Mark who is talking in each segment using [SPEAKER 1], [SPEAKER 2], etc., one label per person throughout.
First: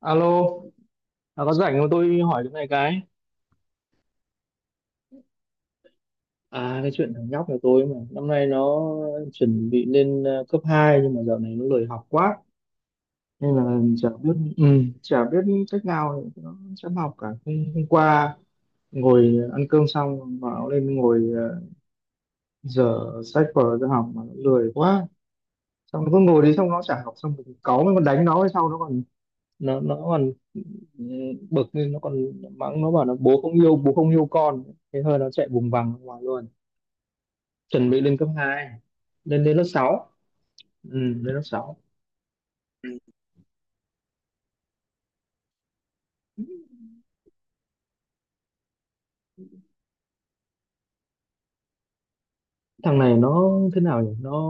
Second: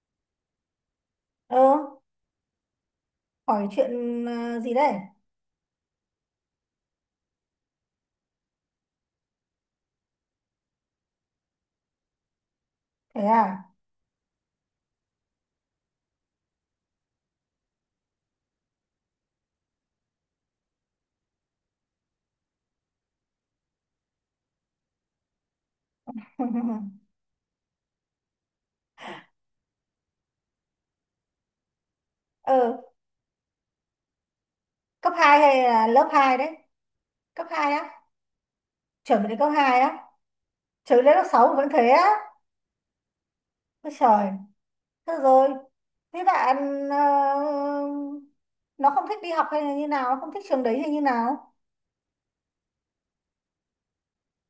[SPEAKER 1] Alo, à, có
[SPEAKER 2] Ờ,
[SPEAKER 1] rảnh không tôi hỏi cái này cái.
[SPEAKER 2] Hỏi chuyện gì đây?
[SPEAKER 1] À cái chuyện thằng nhóc của tôi mà năm nay nó chuẩn bị lên cấp 2 nhưng mà dạo này nó lười học quá
[SPEAKER 2] Thế
[SPEAKER 1] nên
[SPEAKER 2] à?
[SPEAKER 1] là chả biết chả biết cách nào để nó chăm học cả. Hôm qua ngồi ăn cơm xong bảo lên ngồi dở sách vở ra học mà nó lười quá. Xong nó cứ ngồi đi xong nó chả học xong mình cáu mình còn đánh nó hay sau nó còn nó còn ừ, bực nên nó còn
[SPEAKER 2] Ờ,
[SPEAKER 1] mắng nó bảo là bố không yêu con thế
[SPEAKER 2] Cấp
[SPEAKER 1] thôi nó
[SPEAKER 2] 2
[SPEAKER 1] chạy
[SPEAKER 2] hay
[SPEAKER 1] vùng
[SPEAKER 2] là
[SPEAKER 1] vằng ra
[SPEAKER 2] lớp
[SPEAKER 1] ngoài
[SPEAKER 2] 2
[SPEAKER 1] luôn.
[SPEAKER 2] đấy? Cấp hai
[SPEAKER 1] Chuẩn bị
[SPEAKER 2] á?
[SPEAKER 1] lên cấp 2,
[SPEAKER 2] Chuẩn bị đến
[SPEAKER 1] lên
[SPEAKER 2] cấp
[SPEAKER 1] lên lớp
[SPEAKER 2] hai á?
[SPEAKER 1] sáu
[SPEAKER 2] Chuẩn bị đến lớp
[SPEAKER 1] lên lớp
[SPEAKER 2] 6 vẫn
[SPEAKER 1] sáu
[SPEAKER 2] thế á? Ôi trời, thế rồi. Thế bạn ờ, nó không thích đi học hay là như nào? Nó không thích trường đấy hay như nào?
[SPEAKER 1] Thằng này nó thế nào nhỉ, nó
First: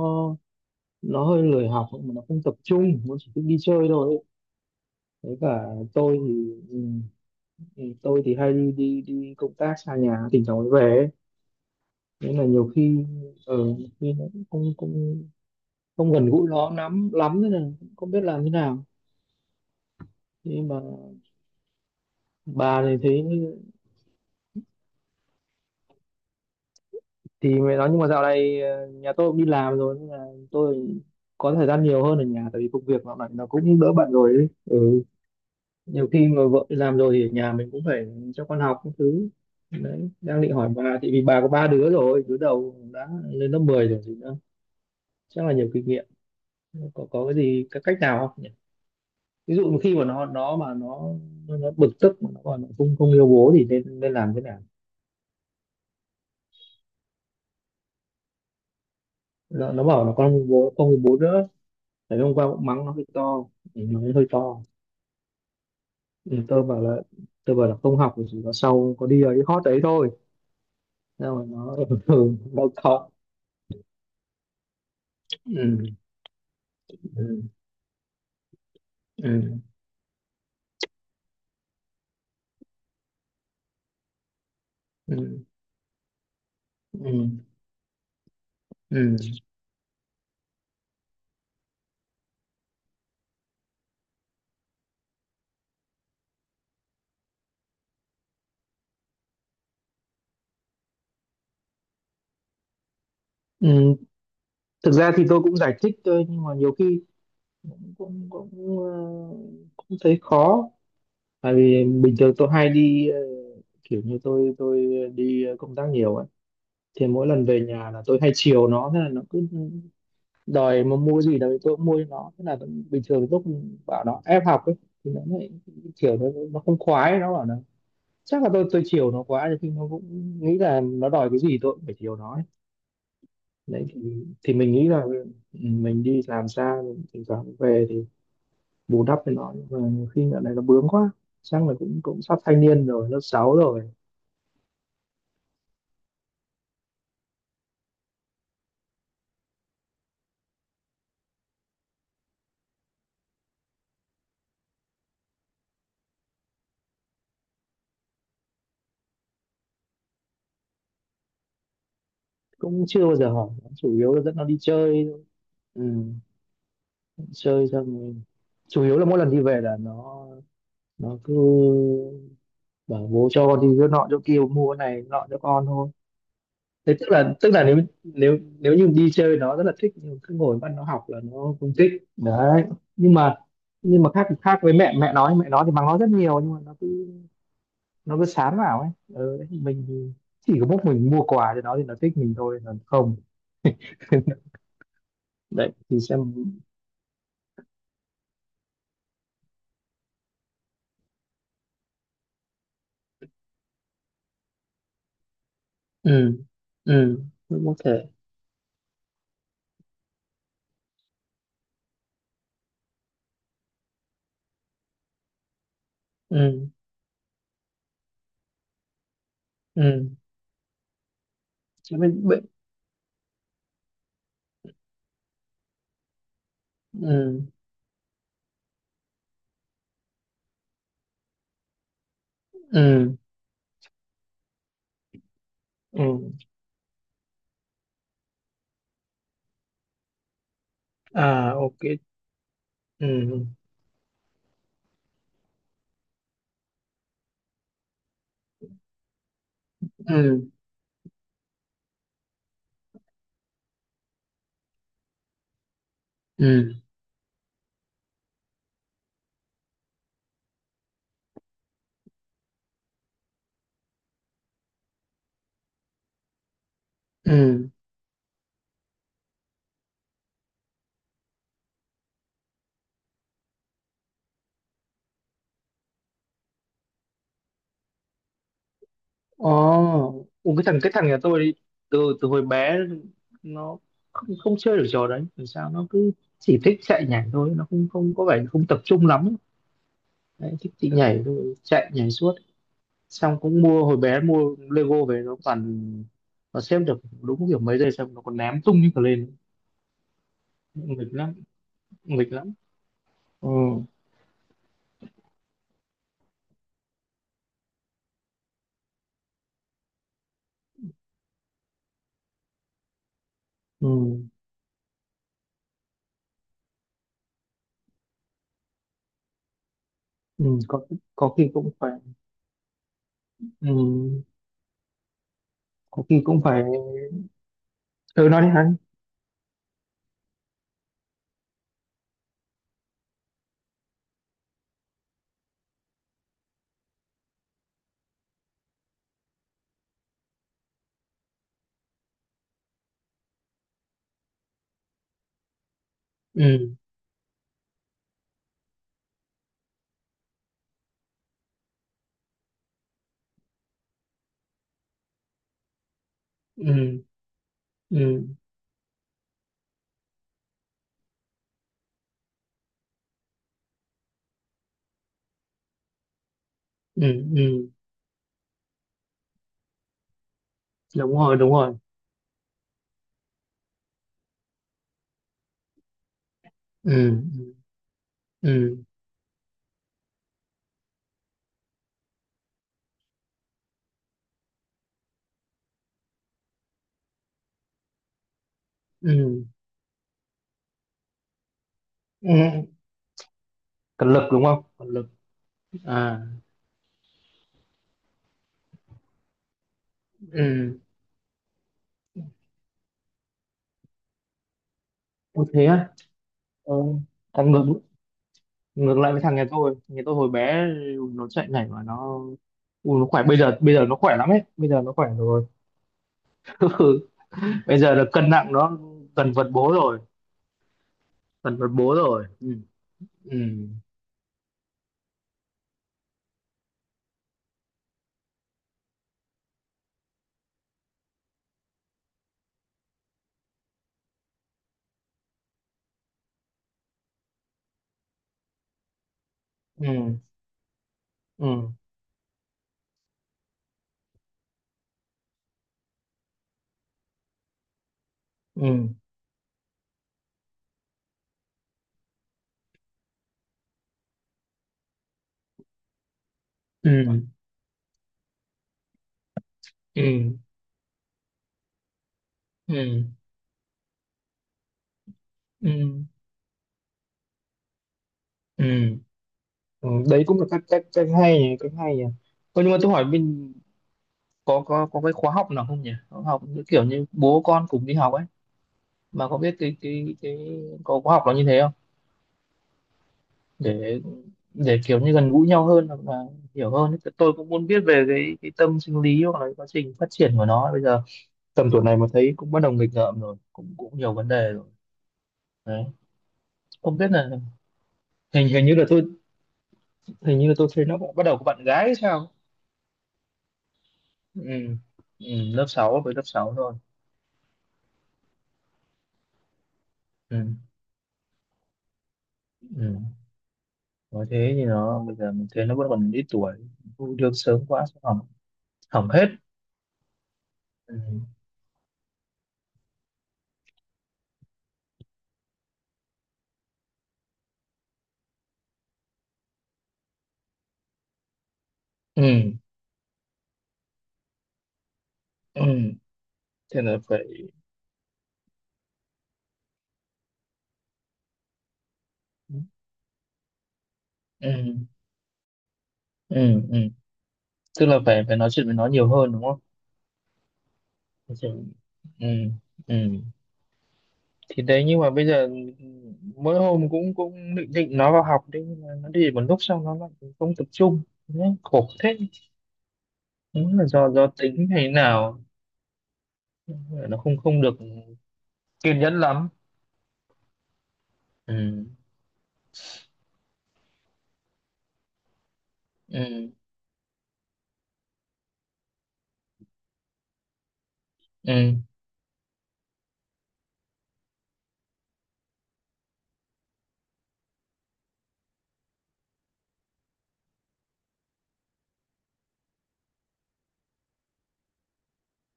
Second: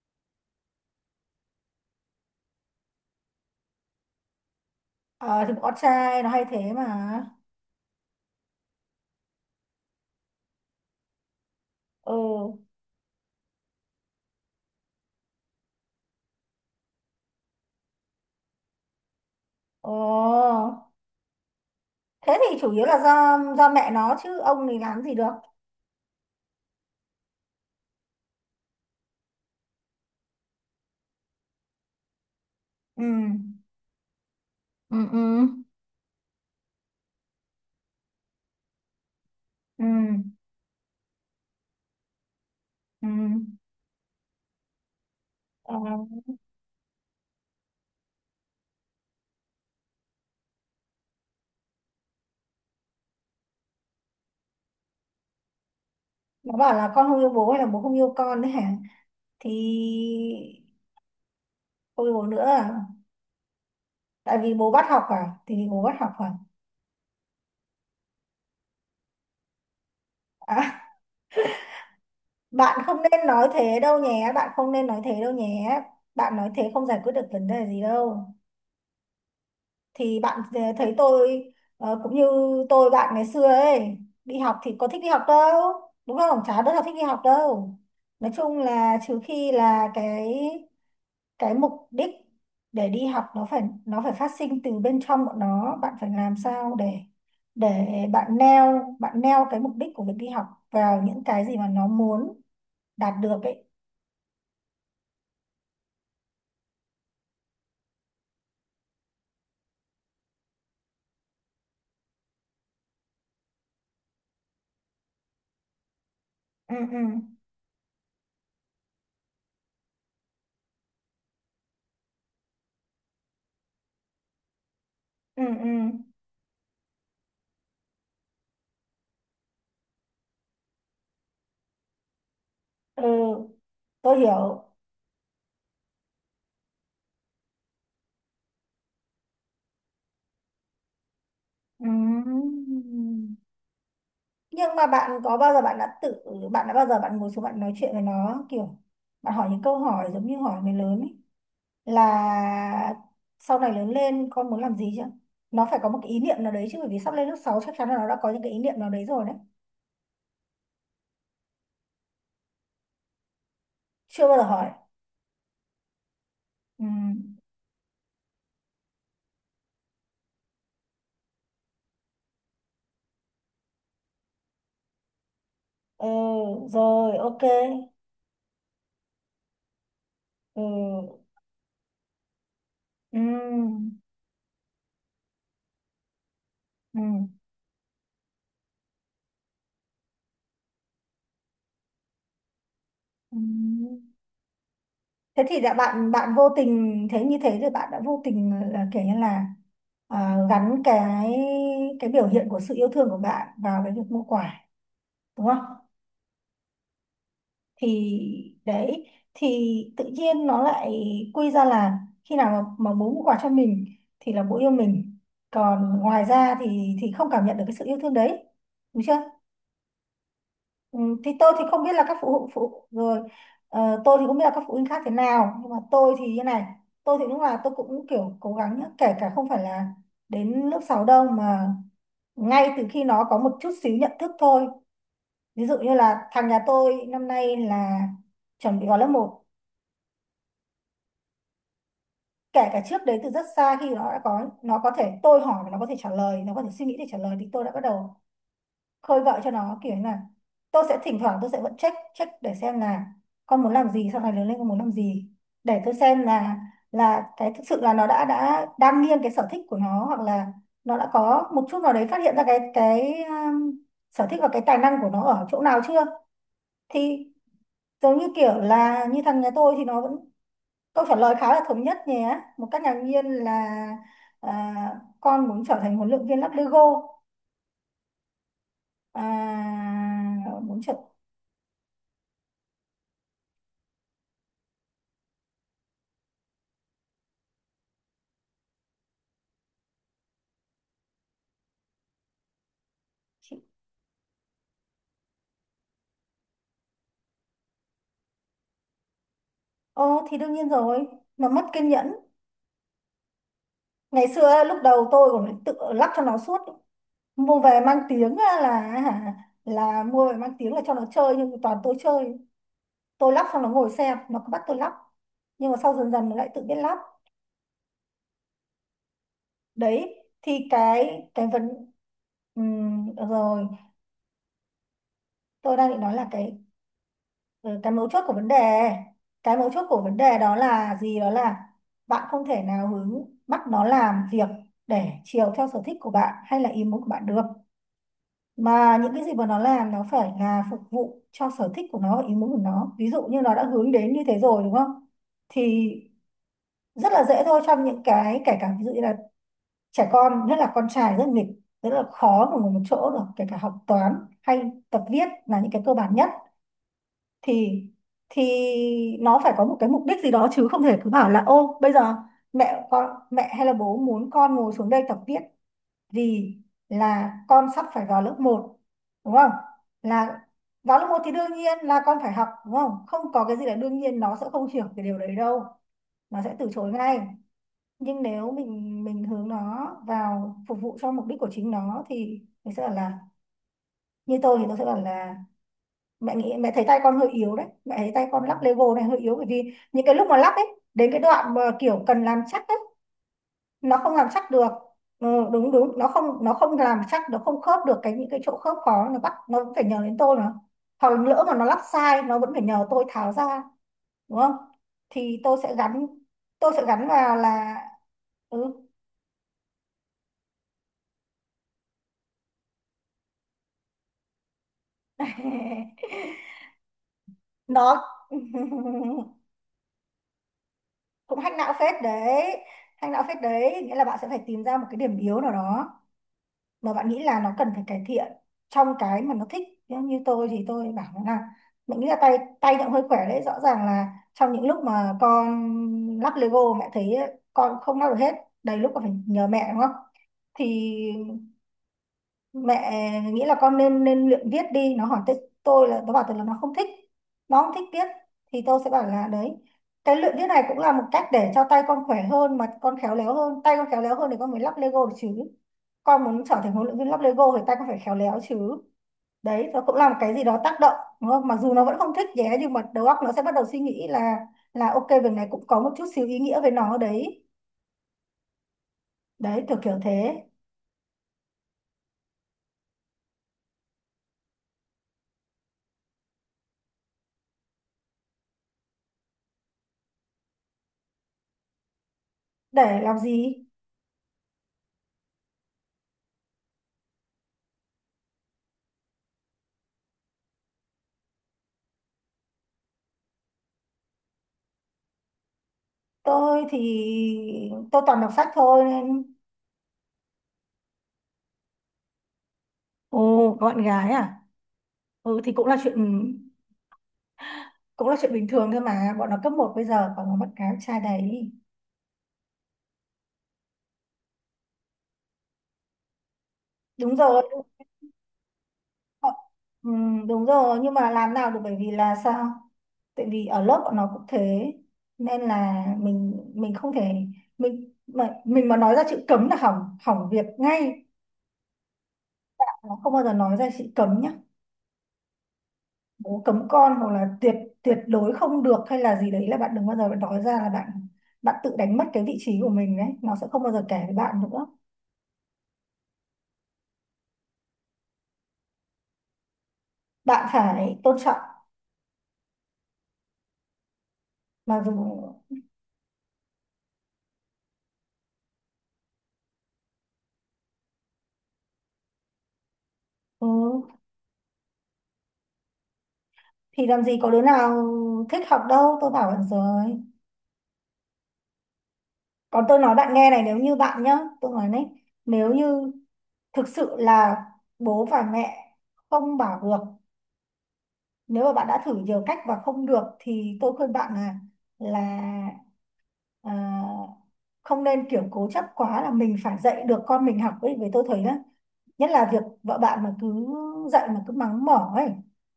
[SPEAKER 1] nó hơi lười học mà nó không tập trung, nó chỉ thích đi chơi thôi ấy. Với
[SPEAKER 2] Ờ, thì
[SPEAKER 1] cả
[SPEAKER 2] bọn con
[SPEAKER 1] tôi
[SPEAKER 2] trai nó hay
[SPEAKER 1] thì
[SPEAKER 2] thế
[SPEAKER 1] ừ,
[SPEAKER 2] mà.
[SPEAKER 1] tôi thì hay đi đi đi công tác xa nhà thỉnh thoảng mới về ấy.
[SPEAKER 2] Ừ,
[SPEAKER 1] Nên là nhiều khi ở khi nó cũng không không không gần gũi nó lắm lắm, nên là cũng không biết làm thế nào,
[SPEAKER 2] ồ.
[SPEAKER 1] nhưng mà
[SPEAKER 2] Thế thì chủ
[SPEAKER 1] bà
[SPEAKER 2] yếu
[SPEAKER 1] thì
[SPEAKER 2] là
[SPEAKER 1] thấy
[SPEAKER 2] do mẹ nó chứ ông thì làm gì được.
[SPEAKER 1] thì mẹ nói. Nhưng mà dạo này nhà tôi cũng đi làm rồi nên là tôi có thời gian nhiều hơn ở nhà tại vì công
[SPEAKER 2] Ừ,
[SPEAKER 1] việc dạo này nó cũng đỡ bận rồi ấy.
[SPEAKER 2] ừ,
[SPEAKER 1] Ừ.
[SPEAKER 2] ừ,
[SPEAKER 1] Nhiều khi mà vợ đi làm rồi thì ở nhà mình cũng phải cho con học các thứ.
[SPEAKER 2] ừ,
[SPEAKER 1] Đấy đang định hỏi bà thì vì bà có 3 đứa rồi, đứa đầu
[SPEAKER 2] ừ.
[SPEAKER 1] đã lên lớp 10 rồi gì nữa, chắc là nhiều
[SPEAKER 2] Ờ.
[SPEAKER 1] kinh nghiệm. Có cái gì cái cách nào không nhỉ, ví dụ mà khi mà nó mà nó bực tức mà nó còn không không yêu bố thì nên nên làm thế nào?
[SPEAKER 2] Nó bảo là con không yêu bố hay là bố không yêu con đấy hả? Thì
[SPEAKER 1] Nó bảo là con không yêu bố không yêu bố nữa.
[SPEAKER 2] không yêu
[SPEAKER 1] Đấy,
[SPEAKER 2] bố
[SPEAKER 1] hôm
[SPEAKER 2] nữa
[SPEAKER 1] qua cũng
[SPEAKER 2] à?
[SPEAKER 1] mắng nó hơi to, nó hơi
[SPEAKER 2] Tại vì
[SPEAKER 1] to.
[SPEAKER 2] bố bắt học à Thì vì bố bắt học à?
[SPEAKER 1] Ừ, tôi bảo là không học thì chỉ có sau có đi ở cái hot đấy thôi.
[SPEAKER 2] À,
[SPEAKER 1] Sao mà nó đau khổ.
[SPEAKER 2] bạn không nên nói thế đâu nhé.
[SPEAKER 1] Ừ,
[SPEAKER 2] Bạn nói thế không giải quyết được vấn
[SPEAKER 1] ừ,
[SPEAKER 2] đề gì đâu.
[SPEAKER 1] ừ,
[SPEAKER 2] Thì bạn thấy tôi, cũng như tôi bạn ngày xưa ấy, đi học thì có thích đi học
[SPEAKER 1] ừ,
[SPEAKER 2] đâu, đúng không? Chả đứa nào thích đi
[SPEAKER 1] ừ,
[SPEAKER 2] học đâu. Nói chung là
[SPEAKER 1] ừ.
[SPEAKER 2] trừ khi là cái mục đích để đi học nó phải phát sinh từ bên trong bọn nó. Bạn phải làm sao để để bạn neo, cái mục đích của việc đi học vào những cái gì mà nó muốn đạt được ấy.
[SPEAKER 1] Ừ, thực ra thì tôi cũng giải thích thôi nhưng mà nhiều khi cũng cũng cũng, ờ, cũng thấy khó, tại vì bình thường tôi hay kiểu như tôi đi công tác nhiều ấy.
[SPEAKER 2] Ừ, ừ,
[SPEAKER 1] Thì mỗi lần về nhà là tôi hay chiều nó, thế là nó cứ đòi mà mua gì đấy tôi cũng mua cho nó, thế là vẫn bình thường lúc bảo nó ép học ấy thì nó
[SPEAKER 2] ừ,
[SPEAKER 1] lại
[SPEAKER 2] ừ,
[SPEAKER 1] kiểu nó không khoái. Nó bảo là chắc là tôi chiều nó quá nhưng nó cũng nghĩ là nó đòi cái gì tôi cũng phải chiều nó ấy.
[SPEAKER 2] ừ.
[SPEAKER 1] Đấy thì
[SPEAKER 2] Tôi
[SPEAKER 1] thì
[SPEAKER 2] hiểu.
[SPEAKER 1] mình nghĩ là mình đi làm xa mình thỉnh thoảng về thì bù đắp với nó, nhưng mà nhiều khi dạo này nó bướng quá, chắc là
[SPEAKER 2] Ừ.
[SPEAKER 1] cũng cũng sắp thanh niên rồi, lớp 6 rồi.
[SPEAKER 2] Nhưng mà bạn đã bao giờ bạn ngồi xuống bạn nói chuyện với nó, kiểu bạn hỏi những câu hỏi giống như hỏi người lớn ấy, là sau này lớn lên con muốn làm gì chứ. Nó phải có một cái ý niệm nào đấy chứ, bởi vì sắp lên lớp 6 chắc chắn là nó đã có những cái ý niệm nào đấy rồi đấy.
[SPEAKER 1] Cũng chưa bao giờ hỏi nó, chủ yếu là
[SPEAKER 2] Chưa bao
[SPEAKER 1] dẫn
[SPEAKER 2] giờ
[SPEAKER 1] nó đi
[SPEAKER 2] hỏi.
[SPEAKER 1] chơi. Ừ,
[SPEAKER 2] Ừ,
[SPEAKER 1] chơi xong rồi chủ yếu là mỗi lần đi về là nó cứ bảo bố cho con đi chỗ nọ chỗ kia mua cái này nọ cho con thôi.
[SPEAKER 2] ừ,
[SPEAKER 1] Thế tức
[SPEAKER 2] rồi,
[SPEAKER 1] là
[SPEAKER 2] ok.
[SPEAKER 1] tức là nếu nếu nếu như đi chơi nó rất là thích nhưng cứ ngồi
[SPEAKER 2] Ừ,
[SPEAKER 1] bắt nó học là nó không thích đấy. nhưng mà
[SPEAKER 2] ừ,
[SPEAKER 1] nhưng mà khác khác với mẹ, mẹ nói thì mắng nó rất nhiều nhưng mà nó
[SPEAKER 2] ừ,
[SPEAKER 1] cứ nó cứ sán vào ấy, ừ, đấy, mình thì chỉ có mỗi mình mua quà cho nó thì nó thích mình thôi còn không.
[SPEAKER 2] ừ. Thế thì
[SPEAKER 1] Đấy
[SPEAKER 2] đã
[SPEAKER 1] thì
[SPEAKER 2] bạn bạn
[SPEAKER 1] xem.
[SPEAKER 2] vô tình, thế như thế thì bạn đã vô tình là kiểu như là gắn cái biểu hiện của sự yêu thương của bạn vào cái việc mua quà, đúng không?
[SPEAKER 1] Ừ, ừ. Cũng có thể.
[SPEAKER 2] Thì đấy, thì tự nhiên nó lại quy ra là khi nào mà bố mua quà cho mình thì là bố yêu mình, còn ngoài ra
[SPEAKER 1] Ừ,
[SPEAKER 2] thì không cảm nhận được cái sự yêu thương đấy, đúng chưa?
[SPEAKER 1] ừ.
[SPEAKER 2] Ừ, thì tôi thì không biết
[SPEAKER 1] Chứ
[SPEAKER 2] là các
[SPEAKER 1] bên
[SPEAKER 2] phụ
[SPEAKER 1] bên
[SPEAKER 2] huynh phụ rồi, tôi thì không biết là các phụ huynh khác thế nào nhưng mà tôi thì như này. Tôi thì lúc
[SPEAKER 1] Ừ,
[SPEAKER 2] nào tôi cũng kiểu cố gắng nhá, kể cả không phải là đến lớp 6 đâu, mà ngay từ khi
[SPEAKER 1] ừ,
[SPEAKER 2] nó có một chút xíu nhận thức thôi. Ví dụ như
[SPEAKER 1] ừ.
[SPEAKER 2] là thằng nhà tôi năm nay là chuẩn bị vào lớp một,
[SPEAKER 1] À, ok.
[SPEAKER 2] kể cả trước đấy từ rất
[SPEAKER 1] Ừ,
[SPEAKER 2] xa, khi nó đã có, nó có thể tôi hỏi và nó có thể trả lời, nó có thể suy nghĩ để trả lời, thì tôi đã bắt đầu khơi gợi cho nó, kiểu như là
[SPEAKER 1] ừ,
[SPEAKER 2] tôi sẽ thỉnh thoảng tôi sẽ vẫn check check để xem là con muốn làm gì, sau này lớn lên con muốn làm gì, để tôi xem là
[SPEAKER 1] ừ,
[SPEAKER 2] cái thực sự là nó đã đang nghiêng cái sở thích của nó, hoặc là nó đã có một chút nào đấy phát hiện ra cái sở thích và cái tài năng của nó ở chỗ nào chưa. Thì
[SPEAKER 1] ừ.
[SPEAKER 2] giống như kiểu là như thằng nhà tôi thì nó vẫn câu trả lời khá là thống nhất nhé. Một cách ngạc nhiên là à, con muốn trở thành huấn luyện viên lắp Lego. À,
[SPEAKER 1] Ồ. Ủa, cái thằng
[SPEAKER 2] muốn
[SPEAKER 1] cái
[SPEAKER 2] trở
[SPEAKER 1] thằng nhà tôi đi từ từ hồi bé nó không chơi được trò đấy làm sao, nó cứ chỉ thích chạy nhảy thôi, nó không không có vẻ không tập trung lắm. Đấy, thích thì nhảy thôi, chạy nhảy suốt, xong
[SPEAKER 2] chị.
[SPEAKER 1] cũng mua hồi bé mua Lego về nó toàn nó xếp được đúng kiểu mấy giây xong nó còn ném tung như cả lên.
[SPEAKER 2] Ồ thì đương nhiên rồi,
[SPEAKER 1] Nghịch lắm,
[SPEAKER 2] mà mất kiên nhẫn.
[SPEAKER 1] nghịch lắm. Ừ.
[SPEAKER 2] Ngày xưa lúc đầu tôi còn tự lắp cho nó suốt, mua về mang tiếng á là hả, là mua về mang tiếng là cho nó chơi nhưng mà toàn tôi chơi. Tôi lắp xong nó
[SPEAKER 1] Ừ,
[SPEAKER 2] ngồi xem, nó cứ bắt tôi lắp. Nhưng mà sau dần dần nó lại tự biết lắp. Đấy,
[SPEAKER 1] ừ.
[SPEAKER 2] thì
[SPEAKER 1] có
[SPEAKER 2] cái
[SPEAKER 1] có
[SPEAKER 2] cái
[SPEAKER 1] khi
[SPEAKER 2] vấn—
[SPEAKER 1] cũng phải.
[SPEAKER 2] Được rồi,
[SPEAKER 1] Ừ,
[SPEAKER 2] tôi đang định
[SPEAKER 1] có
[SPEAKER 2] nói
[SPEAKER 1] khi
[SPEAKER 2] là
[SPEAKER 1] cũng
[SPEAKER 2] cái.
[SPEAKER 1] phải.
[SPEAKER 2] Ừ, cái mấu chốt
[SPEAKER 1] Ừ,
[SPEAKER 2] của
[SPEAKER 1] nói
[SPEAKER 2] vấn
[SPEAKER 1] đi
[SPEAKER 2] đề,
[SPEAKER 1] hắn.
[SPEAKER 2] cái mấu chốt của vấn đề đó là gì, đó là bạn không thể nào hướng bắt nó làm việc để chiều theo sở thích của bạn hay là ý muốn của bạn được, mà những cái gì mà nó làm, nó phải là phục vụ cho sở thích của nó và ý muốn của nó. Ví dụ như nó đã hướng đến như thế rồi đúng không, thì
[SPEAKER 1] Ừ,
[SPEAKER 2] rất là dễ thôi. Trong những cái, kể cả ví dụ như là trẻ con nhất là con trai rất nghịch, rất là khó mà ngồi một chỗ được, kể cả học toán hay tập viết là những cái cơ bản nhất,
[SPEAKER 1] ừ,
[SPEAKER 2] thì
[SPEAKER 1] ừ,
[SPEAKER 2] thì nó phải có một cái mục đích gì đó, chứ không thể cứ bảo là ô bây giờ mẹ con mẹ hay là bố muốn con ngồi xuống đây tập viết vì
[SPEAKER 1] ừ,
[SPEAKER 2] là con
[SPEAKER 1] ừ.
[SPEAKER 2] sắp phải vào lớp một, đúng không? Là vào lớp
[SPEAKER 1] Đúng
[SPEAKER 2] một thì
[SPEAKER 1] rồi,
[SPEAKER 2] đương
[SPEAKER 1] đúng rồi.
[SPEAKER 2] nhiên là con phải học đúng không, không có cái gì là đương nhiên, nó sẽ không hiểu cái điều đấy đâu, nó sẽ từ chối
[SPEAKER 1] Ừ,
[SPEAKER 2] ngay. Nhưng nếu
[SPEAKER 1] ừ,
[SPEAKER 2] mình hướng nó vào phục vụ cho mục đích của chính nó, thì mình sẽ bảo là, như tôi thì tôi sẽ bảo là mẹ nghĩ, mẹ thấy tay con hơi yếu đấy, mẹ thấy tay con lắc Lego này hơi yếu,
[SPEAKER 1] ừ,
[SPEAKER 2] bởi vì những cái lúc mà lắc ấy, đến cái đoạn mà kiểu cần
[SPEAKER 1] ừ,
[SPEAKER 2] làm
[SPEAKER 1] ừ.
[SPEAKER 2] chắc ấy, nó
[SPEAKER 1] Cần
[SPEAKER 2] không làm
[SPEAKER 1] lực đúng
[SPEAKER 2] chắc
[SPEAKER 1] không,
[SPEAKER 2] được.
[SPEAKER 1] cần lực.
[SPEAKER 2] Ừ, đúng đúng,
[SPEAKER 1] À,
[SPEAKER 2] nó không làm chắc, nó không khớp được cái những cái chỗ khớp khó, nó bắt, nó vẫn phải nhờ đến tôi mà,
[SPEAKER 1] ừ.
[SPEAKER 2] hoặc là lỡ mà nó lắp sai nó vẫn phải nhờ tôi tháo ra, đúng không? Thì
[SPEAKER 1] Ủa, thế á?
[SPEAKER 2] tôi
[SPEAKER 1] Ừ.
[SPEAKER 2] sẽ gắn vào
[SPEAKER 1] Thằng ngược
[SPEAKER 2] là, ừ.
[SPEAKER 1] ngược lại với thằng nhà tôi. Thằng nhà tôi hồi bé nó chạy nhảy mà nó. Ui, nó khỏe, bây giờ nó khỏe lắm ấy, bây giờ nó khỏe rồi. Ừ. Bây giờ
[SPEAKER 2] Nó
[SPEAKER 1] là cân nặng nó gần vật bố rồi,
[SPEAKER 2] cũng hack
[SPEAKER 1] gần vật
[SPEAKER 2] não
[SPEAKER 1] bố
[SPEAKER 2] phết
[SPEAKER 1] rồi. Ừ.
[SPEAKER 2] đấy hack não
[SPEAKER 1] Ừ,
[SPEAKER 2] phết đấy, nghĩa là bạn sẽ phải tìm ra một cái điểm yếu nào đó mà bạn nghĩ là nó cần phải cải thiện trong cái mà nó thích. Ví như tôi thì tôi bảo nó là mình nghĩ là tay tay nó hơi khỏe đấy, rõ ràng là trong những lúc mà con lắp Lego mẹ thấy con không lắp được hết, đầy lúc còn phải nhờ mẹ đúng không,
[SPEAKER 1] ừ,
[SPEAKER 2] thì
[SPEAKER 1] ừ,
[SPEAKER 2] mẹ nghĩ là con nên nên luyện viết đi. Nó hỏi tới tôi, là nó bảo tôi là nó không thích, nó không thích viết. Thì
[SPEAKER 1] ừ,
[SPEAKER 2] tôi sẽ bảo là đấy, cái luyện viết này cũng là một cách để cho tay con khỏe hơn mà con khéo léo hơn, tay con khéo léo hơn thì con mới lắp Lego được chứ, con muốn trở thành huấn
[SPEAKER 1] ừ,
[SPEAKER 2] luyện viên lắp Lego thì tay con phải khéo léo chứ. Đấy, nó cũng
[SPEAKER 1] ừ,
[SPEAKER 2] là một cái
[SPEAKER 1] ừ,
[SPEAKER 2] gì đó tác động đúng không, mặc dù nó vẫn không thích nhé, nhưng
[SPEAKER 1] ừ,
[SPEAKER 2] mà
[SPEAKER 1] ừ,
[SPEAKER 2] đầu óc nó sẽ bắt đầu suy nghĩ là ok việc này cũng có một
[SPEAKER 1] ừ,
[SPEAKER 2] chút xíu ý nghĩa với nó đấy.
[SPEAKER 1] ừ.
[SPEAKER 2] Đấy, kiểu
[SPEAKER 1] Ừ,
[SPEAKER 2] kiểu
[SPEAKER 1] đấy
[SPEAKER 2] thế.
[SPEAKER 1] cũng là cách cách cách hay nhỉ, cách hay nhỉ. Ơ, nhưng mà tôi hỏi mình có cái khóa học nào không nhỉ? Khóa học như kiểu như bố con cùng đi học ấy, mà có biết cái có khóa học nó như thế không?
[SPEAKER 2] Để làm gì?
[SPEAKER 1] Để để kiểu như gần gũi nhau hơn hoặc là hiểu hơn ấy. Tôi cũng muốn biết về cái tâm sinh lý hoặc là quá trình phát triển của nó ấy. Bây giờ tầm tuổi này mà thấy cũng bắt đầu nghịch ngợm rồi, cũng cũng nhiều vấn đề rồi. Đấy.
[SPEAKER 2] Tôi
[SPEAKER 1] Không
[SPEAKER 2] thì
[SPEAKER 1] biết là
[SPEAKER 2] tôi toàn đọc
[SPEAKER 1] hình
[SPEAKER 2] sách
[SPEAKER 1] hình như
[SPEAKER 2] thôi
[SPEAKER 1] là tôi
[SPEAKER 2] nên.
[SPEAKER 1] hình như là tôi thấy nó bắt đầu có bạn gái hay sao?
[SPEAKER 2] Ồ, gọn gái à?
[SPEAKER 1] Ừ. Ừ,
[SPEAKER 2] Ừ, thì
[SPEAKER 1] lớp
[SPEAKER 2] cũng là chuyện,
[SPEAKER 1] 6 với lớp 6 rồi.
[SPEAKER 2] cũng là chuyện bình thường thôi mà, bọn nó cấp một bây giờ còn nó mất
[SPEAKER 1] Ừ.
[SPEAKER 2] cái trai đấy.
[SPEAKER 1] Ừ. Nói thế thì nó bây giờ mình thấy nó vẫn còn ít tuổi, thu
[SPEAKER 2] Đúng
[SPEAKER 1] được
[SPEAKER 2] rồi, đúng,
[SPEAKER 1] sớm quá sẽ hỏng, hỏng hết.
[SPEAKER 2] rồi. Ừ, đúng rồi, nhưng
[SPEAKER 1] Ừ.
[SPEAKER 2] mà làm nào được bởi vì là sao, tại vì ở lớp bọn nó cũng thế, nên là mình không thể, mình mà nói ra chữ cấm là hỏng hỏng việc ngay.
[SPEAKER 1] Ừ.
[SPEAKER 2] Nó không bao giờ nói ra chữ cấm nhá,
[SPEAKER 1] Ừ.
[SPEAKER 2] bố cấm
[SPEAKER 1] Thế
[SPEAKER 2] con,
[SPEAKER 1] là
[SPEAKER 2] hoặc
[SPEAKER 1] phải.
[SPEAKER 2] là tuyệt, tuyệt đối không được, hay là gì đấy, là bạn đừng bao giờ bạn nói ra, là bạn, bạn tự đánh mất cái vị
[SPEAKER 1] Ừ.
[SPEAKER 2] trí của mình đấy, nó sẽ không bao giờ kể với bạn nữa.
[SPEAKER 1] Ừ. Ừ. Tức là phải phải nói chuyện với nó nhiều hơn đúng không?
[SPEAKER 2] Bạn phải tôn trọng
[SPEAKER 1] Nói chuyện- ừ. Ừ. Thì
[SPEAKER 2] mà
[SPEAKER 1] đấy
[SPEAKER 2] dù.
[SPEAKER 1] nhưng mà bây giờ mỗi hôm cũng cũng định định nó vào học đấy, nhưng mà nó đi một lúc xong nó lại không tập trung. Đấy, khổ thế.
[SPEAKER 2] Ừ,
[SPEAKER 1] Đúng là do tính hay nào,
[SPEAKER 2] thì làm
[SPEAKER 1] nó
[SPEAKER 2] gì có
[SPEAKER 1] không
[SPEAKER 2] đứa
[SPEAKER 1] không được
[SPEAKER 2] nào thích học đâu,
[SPEAKER 1] kiên
[SPEAKER 2] tôi
[SPEAKER 1] nhẫn
[SPEAKER 2] bảo bạn
[SPEAKER 1] lắm.
[SPEAKER 2] rồi.
[SPEAKER 1] Ừ.
[SPEAKER 2] Còn tôi nói bạn nghe này, nếu như bạn nhá, tôi nói đấy, nếu như
[SPEAKER 1] Ừ.
[SPEAKER 2] thực sự là bố và mẹ không bảo được, nếu mà bạn
[SPEAKER 1] Ừ.
[SPEAKER 2] đã thử nhiều cách và không được, thì tôi khuyên bạn là à, không nên kiểu cố chấp quá là mình phải dạy được con mình học ấy, với tôi thấy đó nhất là việc vợ bạn mà cứ dạy mà cứ mắng mỏ ấy,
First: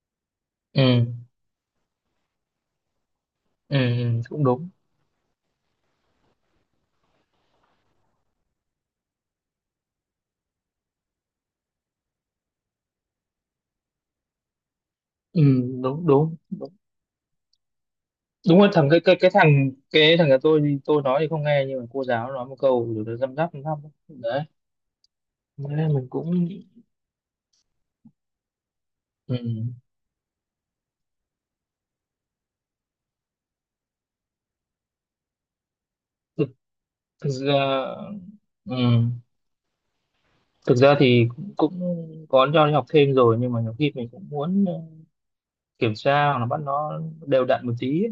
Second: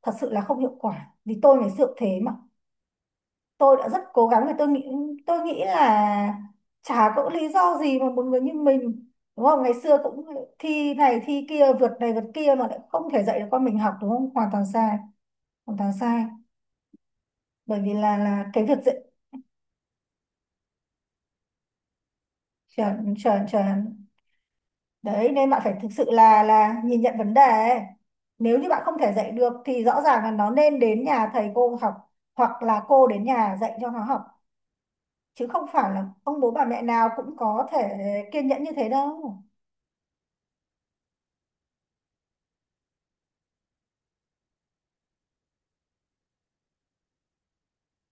[SPEAKER 2] thật sự là không hiệu
[SPEAKER 1] Ừ.
[SPEAKER 2] quả, vì tôi ngày xưa cũng thế mà, tôi
[SPEAKER 1] Ừ,
[SPEAKER 2] đã rất
[SPEAKER 1] ừ,
[SPEAKER 2] cố gắng
[SPEAKER 1] cũng
[SPEAKER 2] thì tôi
[SPEAKER 1] đúng.
[SPEAKER 2] nghĩ tôi nghĩ là chả có lý do gì mà một người như mình đúng không, ngày xưa cũng thi này thi kia, vượt này vượt kia, mà lại không thể dạy được con mình học, đúng không? Hoàn toàn sai,
[SPEAKER 1] Ừ,
[SPEAKER 2] hoàn toàn
[SPEAKER 1] đúng
[SPEAKER 2] sai,
[SPEAKER 1] đúng đúng.
[SPEAKER 2] bởi vì là
[SPEAKER 1] Đúng
[SPEAKER 2] cái
[SPEAKER 1] là
[SPEAKER 2] việc
[SPEAKER 1] thằng
[SPEAKER 2] dạy.
[SPEAKER 1] cái thằng nhà tôi thì tôi nói thì không nghe nhưng mà cô giáo nói một câu rồi
[SPEAKER 2] Chuẩn,
[SPEAKER 1] nó răm
[SPEAKER 2] chuẩn,
[SPEAKER 1] rắp răm rắp.
[SPEAKER 2] chuẩn.
[SPEAKER 1] Đấy
[SPEAKER 2] Đấy, nên bạn phải thực
[SPEAKER 1] nên
[SPEAKER 2] sự
[SPEAKER 1] mình
[SPEAKER 2] là
[SPEAKER 1] cũng,
[SPEAKER 2] nhìn nhận vấn đề ấy. Nếu như bạn không thể dạy
[SPEAKER 1] ừ,
[SPEAKER 2] được, thì rõ ràng là nó nên đến nhà thầy cô học, hoặc là cô đến nhà dạy cho nó học, chứ không phải là ông
[SPEAKER 1] thực,
[SPEAKER 2] bố bà mẹ nào
[SPEAKER 1] thực
[SPEAKER 2] cũng có
[SPEAKER 1] ra
[SPEAKER 2] thể kiên nhẫn như thế
[SPEAKER 1] ừ,
[SPEAKER 2] đâu.
[SPEAKER 1] thực ra thì cũng có cho đi học thêm rồi, nhưng mà nhiều khi mình cũng muốn kiểm tra hoặc là bắt nó đều đặn một tí ấy.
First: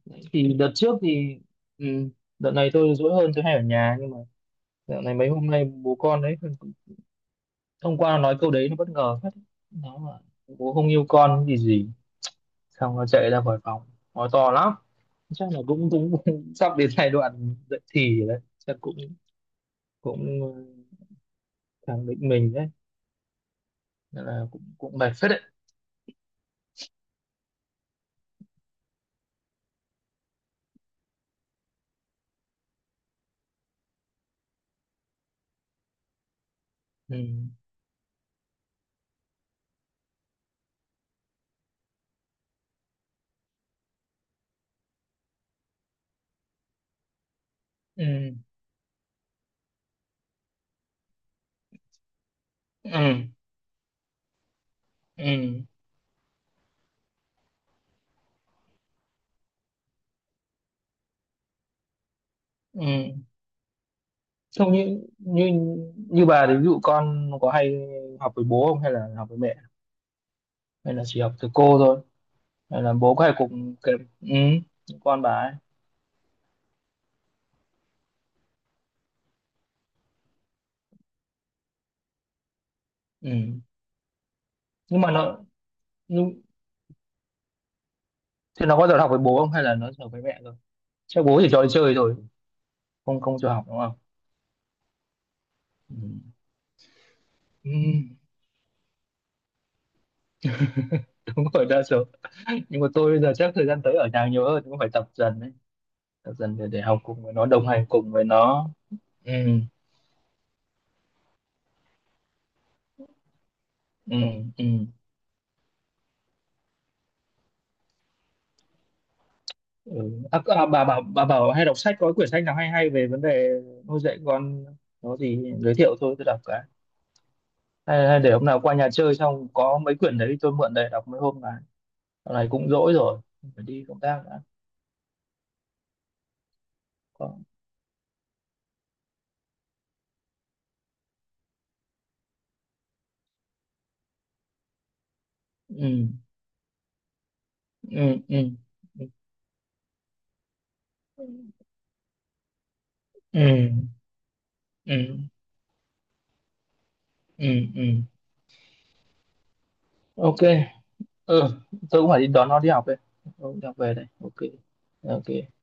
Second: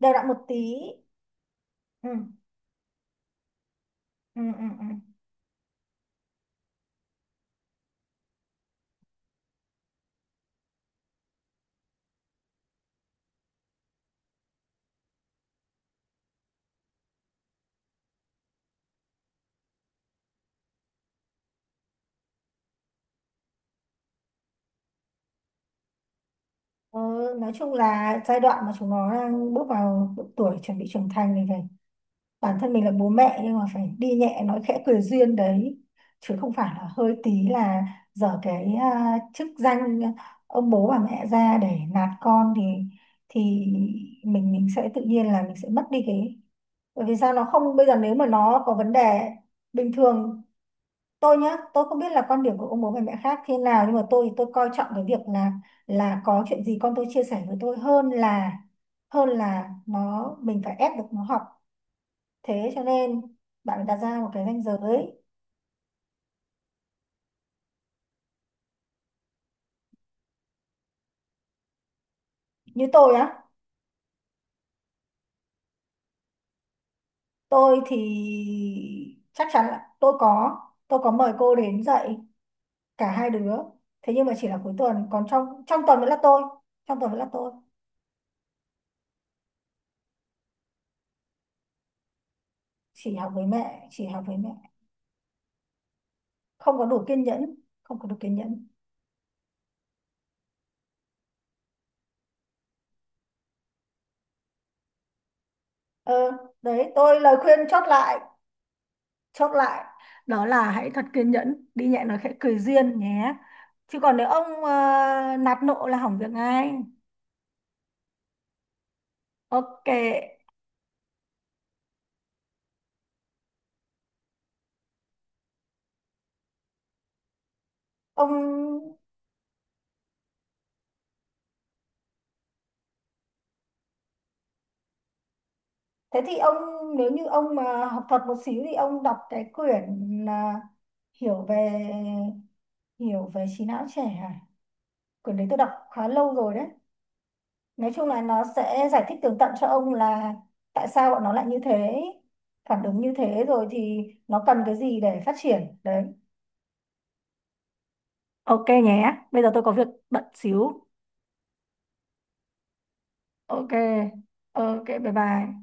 [SPEAKER 2] Đều đặn một
[SPEAKER 1] Thì đợt
[SPEAKER 2] tí.
[SPEAKER 1] trước thì ừ,
[SPEAKER 2] Ừ,
[SPEAKER 1] đợt này tôi dỗi hơn tôi hay ở nhà. Nhưng mà
[SPEAKER 2] ừ, ừ, ừ.
[SPEAKER 1] dạo này mấy hôm nay bố con đấy, hôm qua nó nói câu đấy nó bất ngờ phết. Nó là bố không yêu con gì gì xong nó chạy ra khỏi phòng, nói to lắm. Chắc là cũng cũng, sắp đến giai đoạn dậy thì rồi đấy, chắc cũng cũng ờ, khẳng định mình đấy. Nên là cũng cũng mệt phết đấy.
[SPEAKER 2] Ừ, nói chung là giai đoạn mà chúng nó đang bước vào độ tuổi chuẩn bị trưởng thành này, bản thân mình là bố mẹ nhưng mà phải đi nhẹ nói khẽ cười duyên đấy, chứ không phải là hơi
[SPEAKER 1] Ừ.
[SPEAKER 2] tí là dở cái chức danh ông bố bà mẹ ra để nạt con, thì thì mình sẽ tự nhiên là mình sẽ mất đi cái, bởi vì sao, nó không, bây giờ nếu mà
[SPEAKER 1] Ừ.
[SPEAKER 2] nó có vấn đề bình thường, tôi nhá, tôi không biết là quan điểm của ông bố bà mẹ
[SPEAKER 1] Ừ.
[SPEAKER 2] khác thế nào nhưng mà tôi thì tôi coi trọng cái việc là
[SPEAKER 1] Ừ.
[SPEAKER 2] có chuyện gì con tôi chia sẻ với tôi, hơn là nó mình phải ép được nó học. Thế cho
[SPEAKER 1] Ừ.
[SPEAKER 2] nên bạn phải đặt ra một cái ranh
[SPEAKER 1] Không như
[SPEAKER 2] giới.
[SPEAKER 1] như như bà thì ví dụ con có hay học với bố không hay là học với mẹ, hay là chỉ học từ cô thôi, hay
[SPEAKER 2] Như
[SPEAKER 1] là
[SPEAKER 2] tôi
[SPEAKER 1] bố có hay
[SPEAKER 2] á,
[SPEAKER 1] cùng kèm con bà ấy?
[SPEAKER 2] tôi thì chắc chắn là tôi có mời cô đến dạy cả hai đứa.
[SPEAKER 1] Ừ.
[SPEAKER 2] Thế nhưng mà chỉ là cuối
[SPEAKER 1] Nhưng
[SPEAKER 2] tuần,
[SPEAKER 1] mà
[SPEAKER 2] còn
[SPEAKER 1] nó.
[SPEAKER 2] trong trong tuần vẫn là tôi, trong tuần vẫn là tôi,
[SPEAKER 1] Thế nó có giờ học với bố không hay là nó giờ với mẹ rồi? Chắc bố chỉ cho đi chơi rồi,
[SPEAKER 2] chỉ
[SPEAKER 1] không
[SPEAKER 2] học
[SPEAKER 1] không
[SPEAKER 2] với
[SPEAKER 1] cho học đúng
[SPEAKER 2] mẹ,
[SPEAKER 1] không? Ừ.
[SPEAKER 2] không có đủ kiên nhẫn,
[SPEAKER 1] Ừ,
[SPEAKER 2] không có đủ kiên nhẫn.
[SPEAKER 1] đúng rồi đa số. Nhưng mà tôi bây giờ chắc thời gian tới ở nhà nhiều hơn, cũng phải tập dần đấy,
[SPEAKER 2] Ờ,
[SPEAKER 1] tập dần để
[SPEAKER 2] đấy,
[SPEAKER 1] học
[SPEAKER 2] tôi
[SPEAKER 1] cùng với
[SPEAKER 2] lời
[SPEAKER 1] nó,
[SPEAKER 2] khuyên
[SPEAKER 1] đồng
[SPEAKER 2] chốt
[SPEAKER 1] hành cùng
[SPEAKER 2] lại,
[SPEAKER 1] với nó. Ừ,
[SPEAKER 2] chốt lại đó là hãy thật kiên nhẫn, đi nhẹ nói khẽ cười duyên nhé. Chứ còn
[SPEAKER 1] ừ,
[SPEAKER 2] nếu ông
[SPEAKER 1] ừ.
[SPEAKER 2] nạt nộ là hỏng việc ngay. Ok.
[SPEAKER 1] Ừ. À, bà bảo hay đọc sách, có quyển sách nào hay hay về vấn đề nuôi dạy con nó gì giới thiệu thôi tôi đọc cái hay, hay để hôm nào qua nhà
[SPEAKER 2] ông
[SPEAKER 1] chơi xong có mấy quyển đấy tôi mượn để đọc mấy hôm này, dạo này cũng rỗi rồi, phải đi công tác đã.
[SPEAKER 2] Thế thì ông, nếu như
[SPEAKER 1] Có.
[SPEAKER 2] ông mà học thuật một xíu thì ông đọc cái quyển hiểu về, hiểu về trí não trẻ à, quyển đấy tôi đọc
[SPEAKER 1] Ừ.
[SPEAKER 2] khá lâu rồi đấy. Nói chung
[SPEAKER 1] Ừ,
[SPEAKER 2] là nó
[SPEAKER 1] ừ,
[SPEAKER 2] sẽ giải thích tường tận cho ông là tại sao bọn nó lại như thế, phản ứng như thế, rồi
[SPEAKER 1] ừ,
[SPEAKER 2] thì nó cần cái gì
[SPEAKER 1] ừ,
[SPEAKER 2] để phát triển đấy.
[SPEAKER 1] ừ. ừ
[SPEAKER 2] Ok nhé, bây giờ tôi có việc bận
[SPEAKER 1] ok.
[SPEAKER 2] xíu.
[SPEAKER 1] Ừ. Tôi cũng phải đi đón nó đi học đây. Tôi cũng đi
[SPEAKER 2] Ok,
[SPEAKER 1] học về đây. Ok.
[SPEAKER 2] ok, bye bye.
[SPEAKER 1] Ok.